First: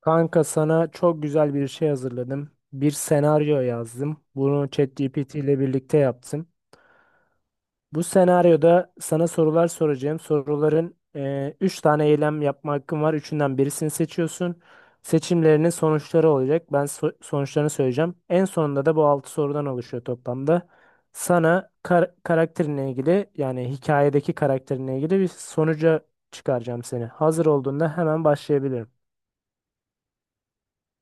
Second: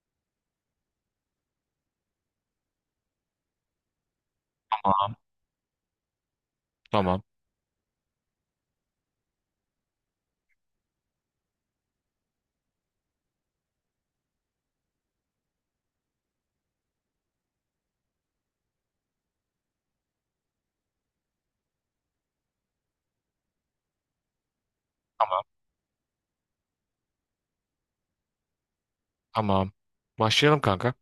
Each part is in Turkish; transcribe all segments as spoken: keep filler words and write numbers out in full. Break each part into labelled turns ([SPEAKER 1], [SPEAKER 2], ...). [SPEAKER 1] Kanka sana çok güzel bir şey hazırladım. Bir senaryo yazdım. Bunu
[SPEAKER 2] Tamam,
[SPEAKER 1] ChatGPT ile birlikte yaptım.
[SPEAKER 2] tamam,
[SPEAKER 1] Bu senaryoda sana sorular soracağım. Soruların eee üç tane eylem yapma hakkın var. Üçünden birisini seçiyorsun. Seçimlerinin sonuçları olacak. Ben so- sonuçlarını söyleyeceğim. En sonunda da bu altı sorudan oluşuyor toplamda. Sana kar- karakterinle ilgili yani hikayedeki karakterinle ilgili bir
[SPEAKER 2] tamam,
[SPEAKER 1] sonuca çıkaracağım seni. Hazır olduğunda hemen başlayabilirim.
[SPEAKER 2] tamam. Başlayalım kanka.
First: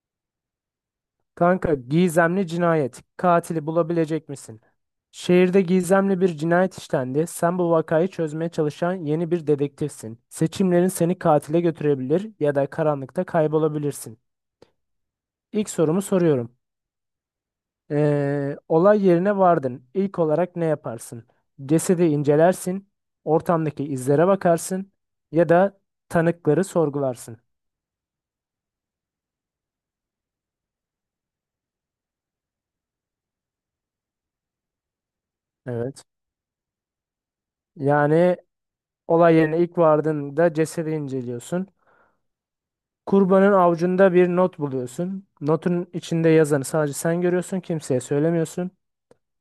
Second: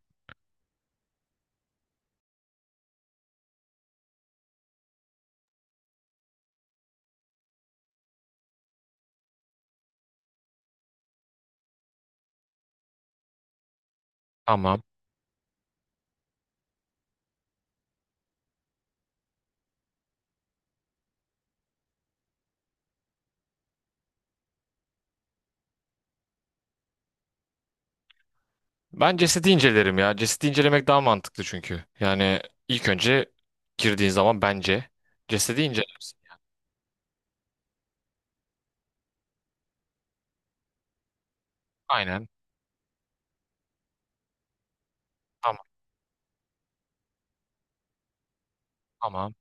[SPEAKER 1] Kanka gizemli cinayet. Katili bulabilecek misin? Şehirde gizemli bir cinayet işlendi. Sen bu vakayı çözmeye çalışan yeni bir dedektifsin. Seçimlerin seni katile götürebilir ya da karanlıkta kaybolabilirsin.
[SPEAKER 2] Tamam.
[SPEAKER 1] İlk sorumu soruyorum. Ee, olay yerine vardın. İlk olarak ne yaparsın? Cesedi incelersin, ortamdaki izlere bakarsın ya da tanıkları sorgularsın.
[SPEAKER 2] Ben cesedi incelerim ya. Cesedi incelemek daha mantıklı çünkü. Yani ilk önce girdiğin zaman bence cesedi
[SPEAKER 1] Evet.
[SPEAKER 2] incelersin.
[SPEAKER 1] Yani olay yerine ilk vardığında cesedi inceliyorsun.
[SPEAKER 2] Aynen.
[SPEAKER 1] Kurbanın avucunda bir not buluyorsun.
[SPEAKER 2] Tamam,
[SPEAKER 1] Notun içinde yazanı sadece sen görüyorsun, kimseye söylemiyorsun.
[SPEAKER 2] tamam,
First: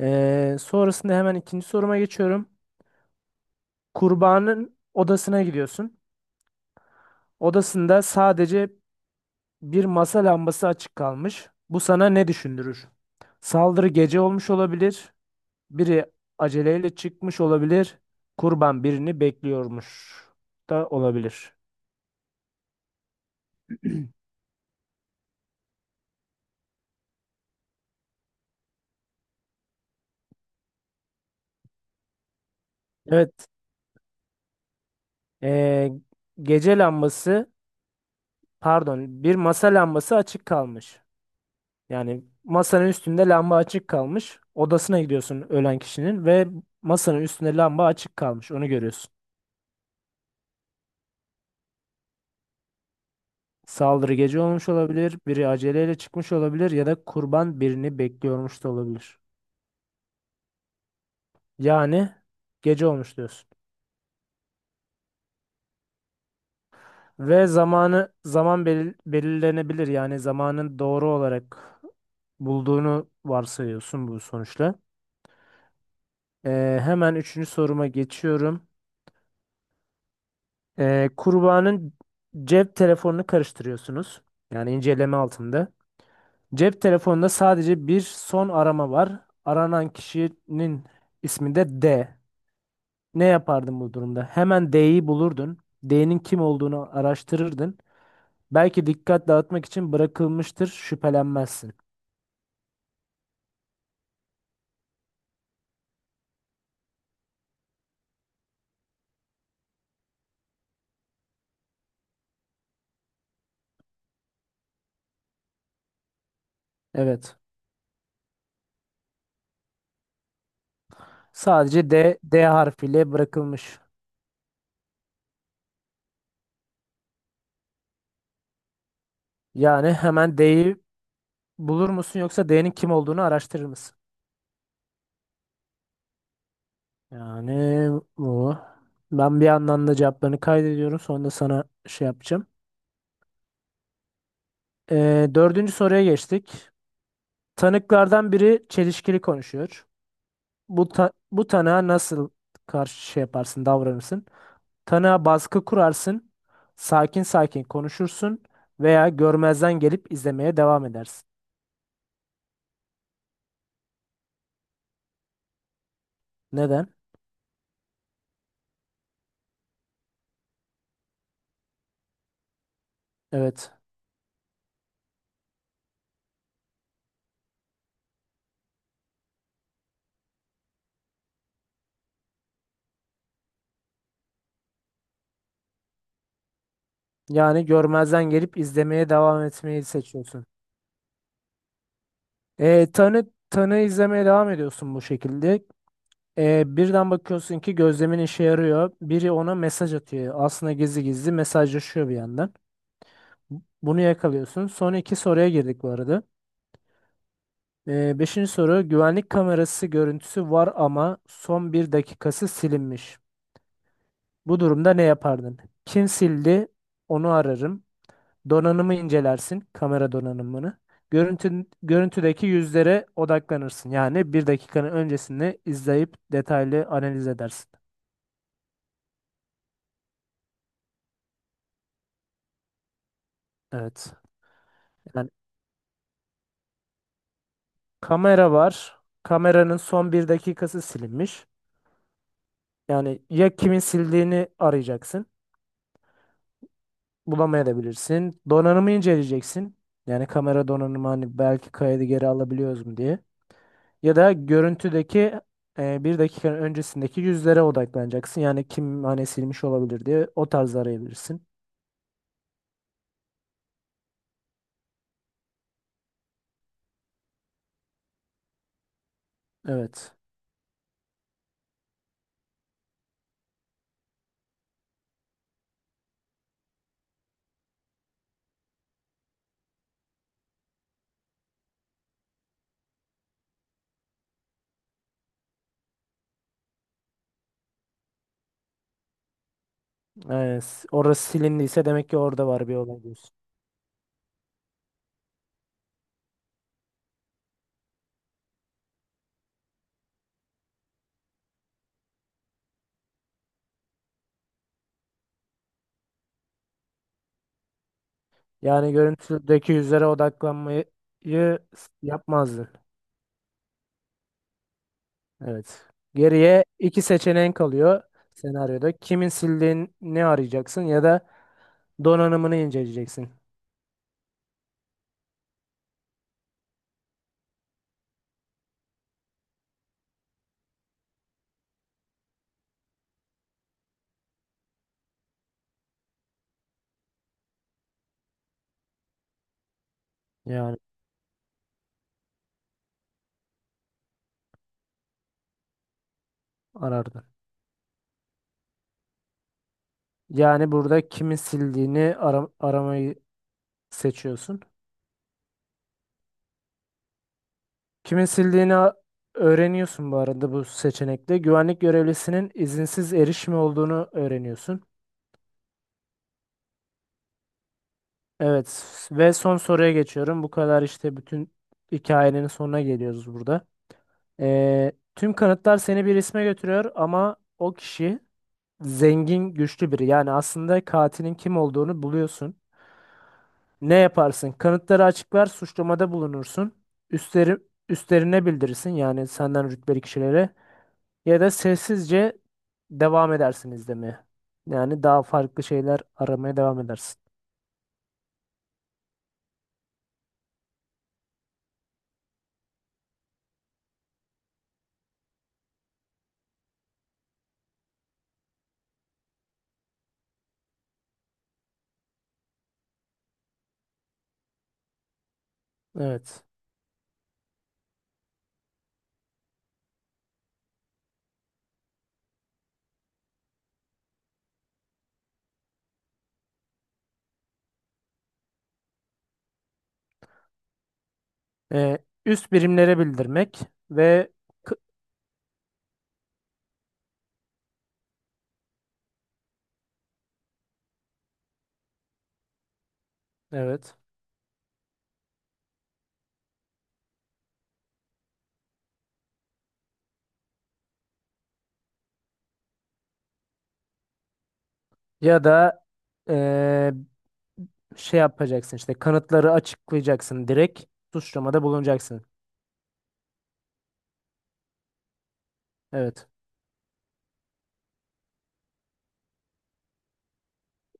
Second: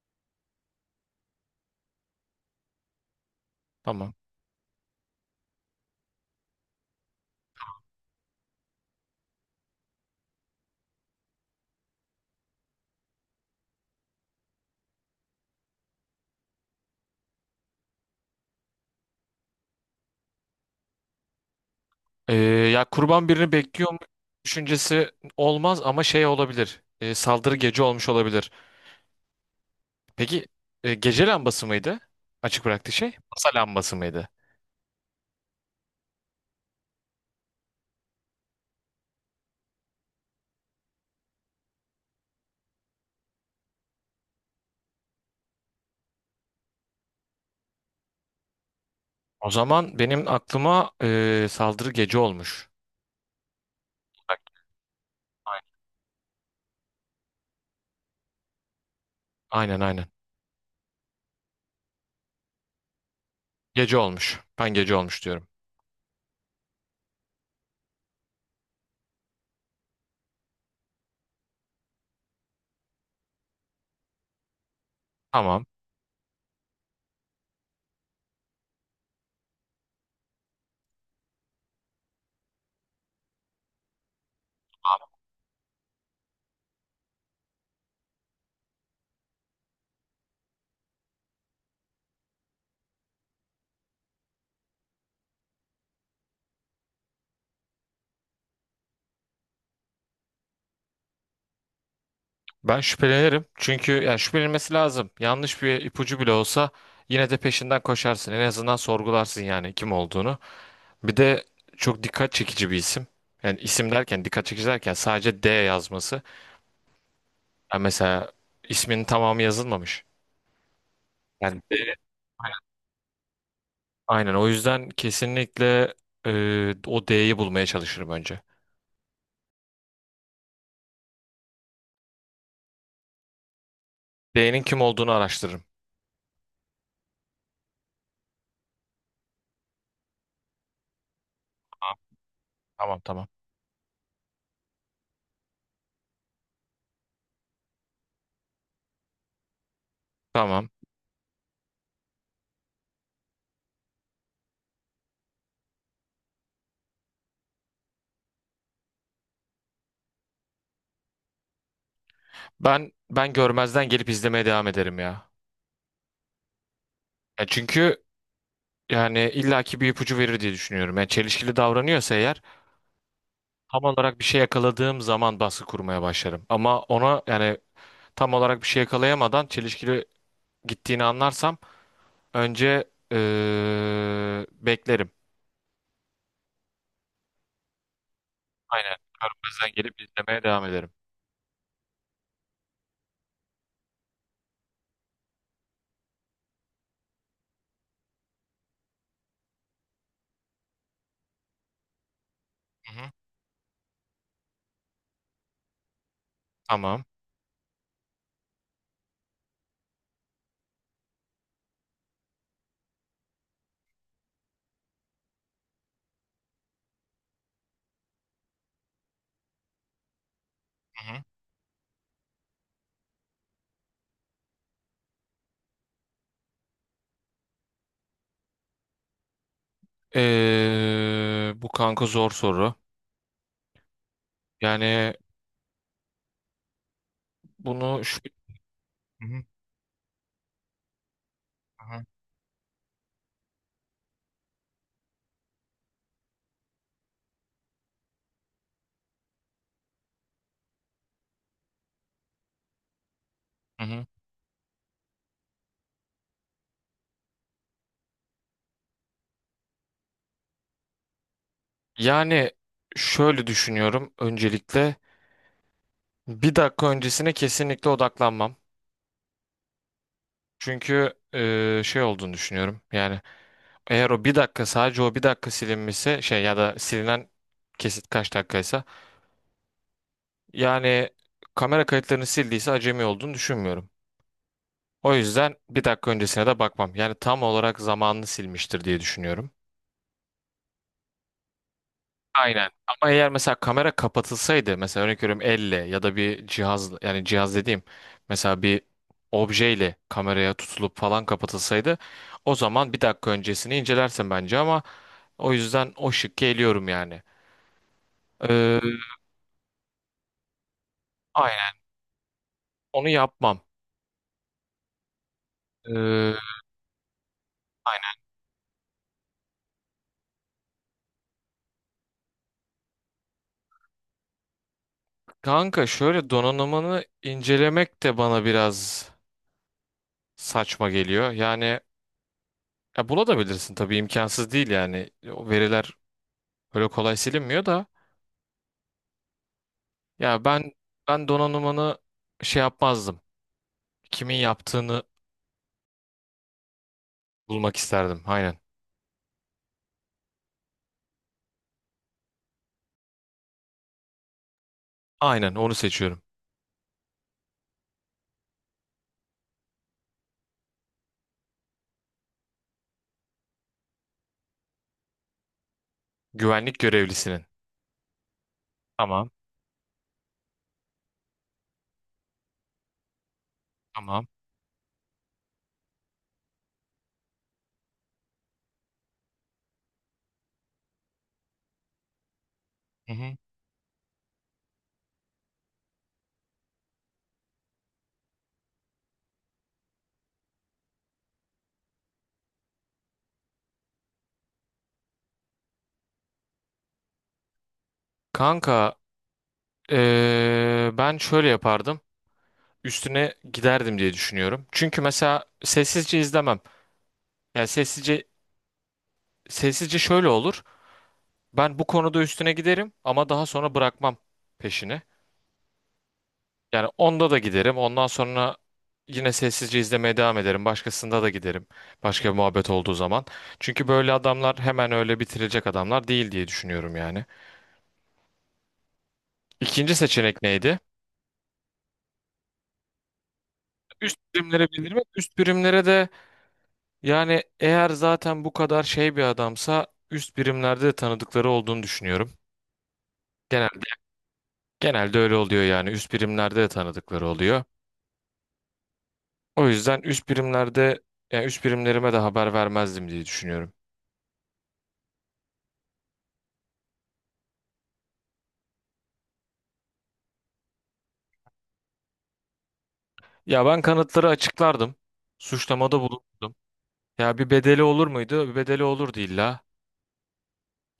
[SPEAKER 1] Ee, sonrasında hemen ikinci soruma geçiyorum.
[SPEAKER 2] tamam.
[SPEAKER 1] Kurbanın odasına gidiyorsun. Odasında sadece bir masa lambası açık kalmış. Bu sana ne düşündürür? Saldırı gece olmuş olabilir. Biri aceleyle çıkmış olabilir. Kurban birini bekliyormuş da olabilir.
[SPEAKER 2] Ee, Ya kurban birini bekliyor mu düşüncesi olmaz ama şey olabilir. Ee, saldırı gece olmuş olabilir. Peki e, gece lambası mıydı? Açık bıraktığı şey.
[SPEAKER 1] Evet,
[SPEAKER 2] Masa lambası mıydı?
[SPEAKER 1] ee, gece lambası. Pardon, bir masa lambası açık kalmış. Yani masanın üstünde lamba açık kalmış. Odasına gidiyorsun ölen kişinin ve masanın üstünde lamba açık kalmış. Onu görüyorsun.
[SPEAKER 2] O zaman benim aklıma e, saldırı gece olmuş.
[SPEAKER 1] Saldırı
[SPEAKER 2] Bak,
[SPEAKER 1] gece olmuş olabilir, biri
[SPEAKER 2] aynen,
[SPEAKER 1] aceleyle çıkmış olabilir ya da kurban birini bekliyormuş da olabilir.
[SPEAKER 2] aynen, aynen.
[SPEAKER 1] Yani gece olmuş diyorsun.
[SPEAKER 2] Gece olmuş. Ben gece olmuş diyorum.
[SPEAKER 1] Ve zamanı zaman belir- belirlenebilir. Yani zamanın doğru olarak bulduğunu varsayıyorsun bu sonuçla.
[SPEAKER 2] Tamam.
[SPEAKER 1] Ee, hemen üçüncü soruma geçiyorum. Ee, kurbanın cep telefonunu karıştırıyorsunuz. Yani inceleme altında. Cep telefonunda sadece bir son arama var. Aranan kişinin ismi de D. Ne yapardın bu durumda? Hemen D'yi bulurdun. D'nin kim olduğunu araştırırdın. Belki dikkat dağıtmak için bırakılmıştır, şüphelenmezsin.
[SPEAKER 2] Ben şüphelenirim. Çünkü yani şüphelenilmesi lazım. Yanlış bir ipucu bile olsa yine de peşinden koşarsın. En azından sorgularsın yani kim olduğunu. Bir de çok dikkat çekici bir isim. Yani isim derken dikkat çekici derken sadece D yazması.
[SPEAKER 1] Evet.
[SPEAKER 2] Yani mesela isminin tamamı yazılmamış. Yani
[SPEAKER 1] Sadece
[SPEAKER 2] D.
[SPEAKER 1] D, D harfiyle bırakılmış.
[SPEAKER 2] Aynen, o yüzden kesinlikle e, o D'yi bulmaya çalışırım önce.
[SPEAKER 1] Yani hemen D'yi bulur musun yoksa D'nin kim olduğunu araştırır mısın?
[SPEAKER 2] D'nin kim olduğunu araştırırım.
[SPEAKER 1] Yani bu. Ben bir yandan da cevaplarını kaydediyorum. Sonra da sana
[SPEAKER 2] Tamam
[SPEAKER 1] şey yapacağım.
[SPEAKER 2] tamam. Tamam.
[SPEAKER 1] Ee, dördüncü soruya geçtik. Tanıklardan biri çelişkili konuşuyor.
[SPEAKER 2] Tamam.
[SPEAKER 1] Bu ta- bu tanığa nasıl karşı şey yaparsın, davranırsın? Tanığa baskı kurarsın, sakin sakin konuşursun veya görmezden gelip izlemeye devam edersin.
[SPEAKER 2] Ben ben görmezden gelip izlemeye devam ederim ya.
[SPEAKER 1] Neden?
[SPEAKER 2] Ya çünkü yani illaki bir ipucu verir diye düşünüyorum. Yani çelişkili davranıyorsa eğer
[SPEAKER 1] Evet.
[SPEAKER 2] tam olarak bir şey yakaladığım zaman baskı kurmaya başlarım. Ama ona yani tam olarak bir şey yakalayamadan çelişkili gittiğini anlarsam önce eee, beklerim.
[SPEAKER 1] Yani görmezden gelip
[SPEAKER 2] Aynen.
[SPEAKER 1] izlemeye devam
[SPEAKER 2] Görmezden
[SPEAKER 1] etmeyi
[SPEAKER 2] gelip izlemeye
[SPEAKER 1] seçiyorsun.
[SPEAKER 2] devam ederim.
[SPEAKER 1] Ee, tanı tanığı izlemeye devam ediyorsun bu şekilde. Ee, birden bakıyorsun ki gözlemin işe yarıyor. Biri ona mesaj atıyor. Aslında gizli gizli mesajlaşıyor bir yandan.
[SPEAKER 2] Hı hı.
[SPEAKER 1] Bu- Bunu yakalıyorsun. Son iki soruya girdik bu arada.
[SPEAKER 2] Tamam.
[SPEAKER 1] Ee, beşinci soru: güvenlik kamerası görüntüsü var ama son bir dakikası silinmiş. Bu durumda ne yapardın? Kim sildi? Onu ararım. Donanımı incelersin, kamera donanımını.
[SPEAKER 2] Hı hı.
[SPEAKER 1] Görüntü, görüntüdeki yüzlere odaklanırsın. Yani bir dakikanın öncesini izleyip detaylı analiz edersin.
[SPEAKER 2] Eee, bu kanka zor soru.
[SPEAKER 1] Evet.
[SPEAKER 2] Yani
[SPEAKER 1] Yani
[SPEAKER 2] bunu şu...
[SPEAKER 1] kamera var.
[SPEAKER 2] Hı hı.
[SPEAKER 1] Kameranın son bir dakikası silinmiş.
[SPEAKER 2] Hı hı.
[SPEAKER 1] Yani ya kimin sildiğini arayacaksın. Bulamayabilirsin. Donanımı inceleyeceksin. Yani kamera donanımı hani belki kaydı geri alabiliyoruz mu diye.
[SPEAKER 2] Hı hı.
[SPEAKER 1] Ya da görüntüdeki e, bir dakikanın öncesindeki yüzlere odaklanacaksın. Yani kim hani silmiş olabilir diye o tarz arayabilirsin.
[SPEAKER 2] Yani şöyle düşünüyorum öncelikle. Bir dakika öncesine kesinlikle odaklanmam.
[SPEAKER 1] Evet.
[SPEAKER 2] Çünkü eee, şey olduğunu düşünüyorum. Yani eğer o bir dakika, sadece o bir dakika silinmişse şey ya da silinen kesit kaç dakikaysa yani kamera kayıtlarını sildiyse acemi olduğunu düşünmüyorum. O yüzden bir dakika öncesine de bakmam. Yani tam olarak zamanını silmiştir diye düşünüyorum.
[SPEAKER 1] Yani s- orası silindiyse demek ki orada var
[SPEAKER 2] Aynen.
[SPEAKER 1] bir olay
[SPEAKER 2] Ama eğer
[SPEAKER 1] diyorsun.
[SPEAKER 2] mesela kamera kapatılsaydı, mesela örnek veriyorum, elle ya da bir cihaz, yani cihaz dediğim mesela bir objeyle kameraya tutulup falan kapatılsaydı, o zaman bir dakika öncesini incelersin bence ama o yüzden o şıkkı eliyorum yani. Ee,
[SPEAKER 1] Yani görüntüdeki yüzlere odaklanmayı
[SPEAKER 2] aynen.
[SPEAKER 1] s- yapmazdı.
[SPEAKER 2] Onu yapmam.
[SPEAKER 1] Evet.
[SPEAKER 2] Ee,
[SPEAKER 1] Geriye iki seçeneğin kalıyor
[SPEAKER 2] aynen.
[SPEAKER 1] senaryoda. Kimin sildiğini arayacaksın ya da donanımını inceleyeceksin.
[SPEAKER 2] Kanka şöyle, donanımını incelemek de bana biraz saçma geliyor. Yani ya bulabilirsin tabii, imkansız değil yani. O veriler öyle kolay silinmiyor da. Ya ben
[SPEAKER 1] Yani
[SPEAKER 2] ben donanımını şey yapmazdım. Kimin yaptığını
[SPEAKER 1] arardın.
[SPEAKER 2] bulmak isterdim. Aynen.
[SPEAKER 1] Yani burada kimin sildiğini ara- aramayı seçiyorsun.
[SPEAKER 2] Aynen, onu seçiyorum.
[SPEAKER 1] Kimin sildiğini a- öğreniyorsun bu arada bu seçenekte. Güvenlik görevlisinin izinsiz erişimi olduğunu öğreniyorsun.
[SPEAKER 2] Güvenlik görevlisinin.
[SPEAKER 1] Evet,
[SPEAKER 2] Tamam.
[SPEAKER 1] ve son soruya geçiyorum. Bu kadar işte, bütün hikayenin sonuna geliyoruz burada.
[SPEAKER 2] Tamam.
[SPEAKER 1] Ee, tüm kanıtlar seni bir isme götürüyor ama o kişi zengin, güçlü biri. Yani aslında katilin kim olduğunu buluyorsun.
[SPEAKER 2] Hı hı.
[SPEAKER 1] Ne yaparsın? Kanıtları açıklar, suçlamada bulunursun. Üstleri, Üstlerine bildirirsin yani senden rütbeli kişilere. Ya da sessizce devam edersin izlemeye. Yani daha farklı şeyler aramaya devam edersin.
[SPEAKER 2] Kanka ee, ben şöyle yapardım. Üstüne giderdim diye düşünüyorum. Çünkü mesela sessizce izlemem. Yani sessizce sessizce şöyle olur. Ben bu konuda üstüne giderim ama daha sonra bırakmam peşini.
[SPEAKER 1] Evet.
[SPEAKER 2] Yani onda da giderim. Ondan sonra yine sessizce izlemeye devam ederim. Başkasında da giderim. Başka bir muhabbet olduğu zaman. Çünkü böyle adamlar hemen öyle bitirilecek adamlar değil diye düşünüyorum yani. İkinci seçenek neydi?
[SPEAKER 1] Ee, Üst birimlere bildirmek
[SPEAKER 2] Üst
[SPEAKER 1] ve
[SPEAKER 2] birimlere
[SPEAKER 1] k-
[SPEAKER 2] bildirmek. Üst birimlere de, yani eğer zaten bu kadar şey bir adamsa üst birimlerde de tanıdıkları olduğunu düşünüyorum. Genelde
[SPEAKER 1] evet.
[SPEAKER 2] genelde öyle oluyor yani. Üst birimlerde de tanıdıkları oluyor. O yüzden üst birimlerde, yani üst birimlerime de haber vermezdim diye düşünüyorum.
[SPEAKER 1] Ya da ee, şey yapacaksın, işte kanıtları açıklayacaksın, direkt suçlamada bulunacaksın.
[SPEAKER 2] Ya ben kanıtları açıklardım. Suçlamada
[SPEAKER 1] Evet.
[SPEAKER 2] bulundum. Ya bir bedeli olur muydu? Bir bedeli olurdu illa.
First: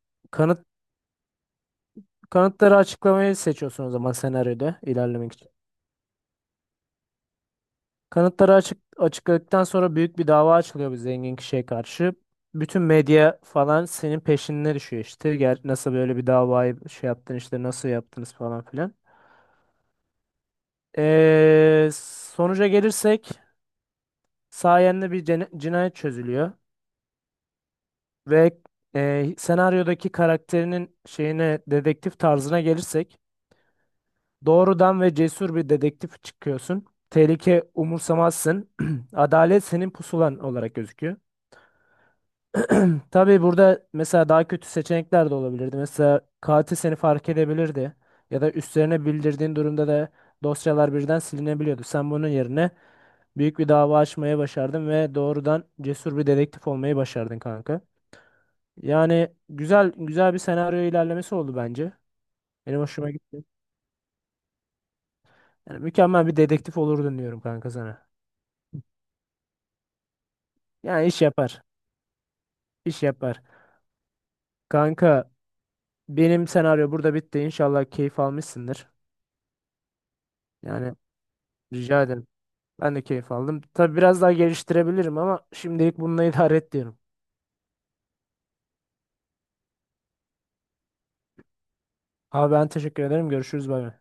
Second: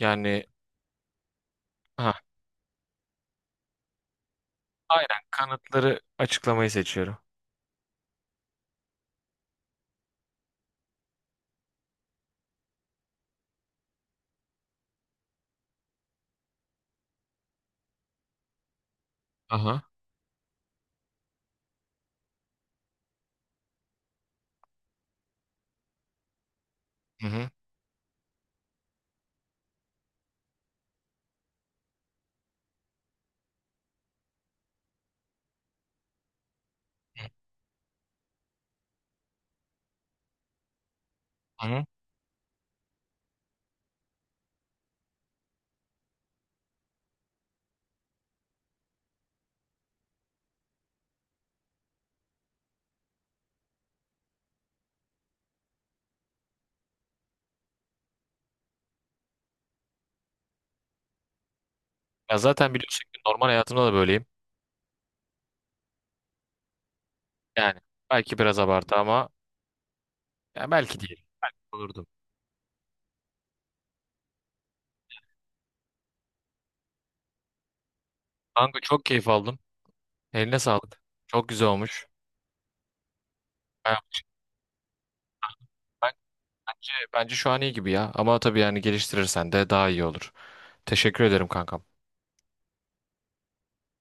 [SPEAKER 2] Yani
[SPEAKER 1] Kanıt
[SPEAKER 2] ha
[SPEAKER 1] Kanıtları açıklamayı seçiyorsun o zaman, senaryoda
[SPEAKER 2] aynen,
[SPEAKER 1] ilerlemek için.
[SPEAKER 2] kanıtları açıklamayı seçiyorum.
[SPEAKER 1] Kanıtları açık açıkladıktan sonra büyük bir dava açılıyor bir zengin kişiye karşı. Bütün medya falan senin peşine düşüyor işte. Gel, nasıl böyle bir davayı şey yaptın işte, nasıl yaptınız falan filan.
[SPEAKER 2] Aha.
[SPEAKER 1] Ee, Sonuca gelirsek sayende bir cene- cinayet çözülüyor.
[SPEAKER 2] Hı hı.
[SPEAKER 1] Ve e, senaryodaki karakterinin şeyine, dedektif tarzına gelirsek, doğrudan ve cesur bir dedektif çıkıyorsun. Tehlike umursamazsın. Adalet senin pusulan olarak gözüküyor.
[SPEAKER 2] Hı hı.
[SPEAKER 1] Tabii burada mesela daha kötü seçenekler de olabilirdi. Mesela katil seni fark edebilirdi. Ya da üstlerine bildirdiğin durumda da dosyalar birden silinebiliyordu. Sen bunun yerine büyük bir dava açmaya başardın ve doğrudan cesur bir dedektif olmayı başardın kanka. Yani güzel güzel bir senaryo ilerlemesi oldu bence.
[SPEAKER 2] Ya zaten
[SPEAKER 1] Benim
[SPEAKER 2] biliyorsun
[SPEAKER 1] hoşuma
[SPEAKER 2] ki
[SPEAKER 1] gitti.
[SPEAKER 2] normal hayatımda da böyleyim.
[SPEAKER 1] Yani mükemmel bir dedektif olurdun diyorum kanka
[SPEAKER 2] Yani
[SPEAKER 1] sana.
[SPEAKER 2] belki biraz abartı ama ya, belki
[SPEAKER 1] Yani iş
[SPEAKER 2] değil.
[SPEAKER 1] yapar.
[SPEAKER 2] Olurdum.
[SPEAKER 1] İş yapar. Kanka benim senaryo burada bitti. İnşallah keyif
[SPEAKER 2] Kanka
[SPEAKER 1] almışsındır.
[SPEAKER 2] çok keyif aldım. Eline
[SPEAKER 1] Yani
[SPEAKER 2] sağlık. Çok güzel
[SPEAKER 1] rica
[SPEAKER 2] olmuş.
[SPEAKER 1] ederim. Ben de keyif aldım. Tabii
[SPEAKER 2] Ben,
[SPEAKER 1] biraz daha geliştirebilirim ama şimdilik
[SPEAKER 2] ben-
[SPEAKER 1] bununla idare et
[SPEAKER 2] bence,
[SPEAKER 1] diyorum.
[SPEAKER 2] bence şu an iyi gibi ya. Ama tabii yani geliştirirsen de daha iyi olur. Teşekkür ederim kankam.
[SPEAKER 1] Abi ben teşekkür ederim. Görüşürüz. Bay bay.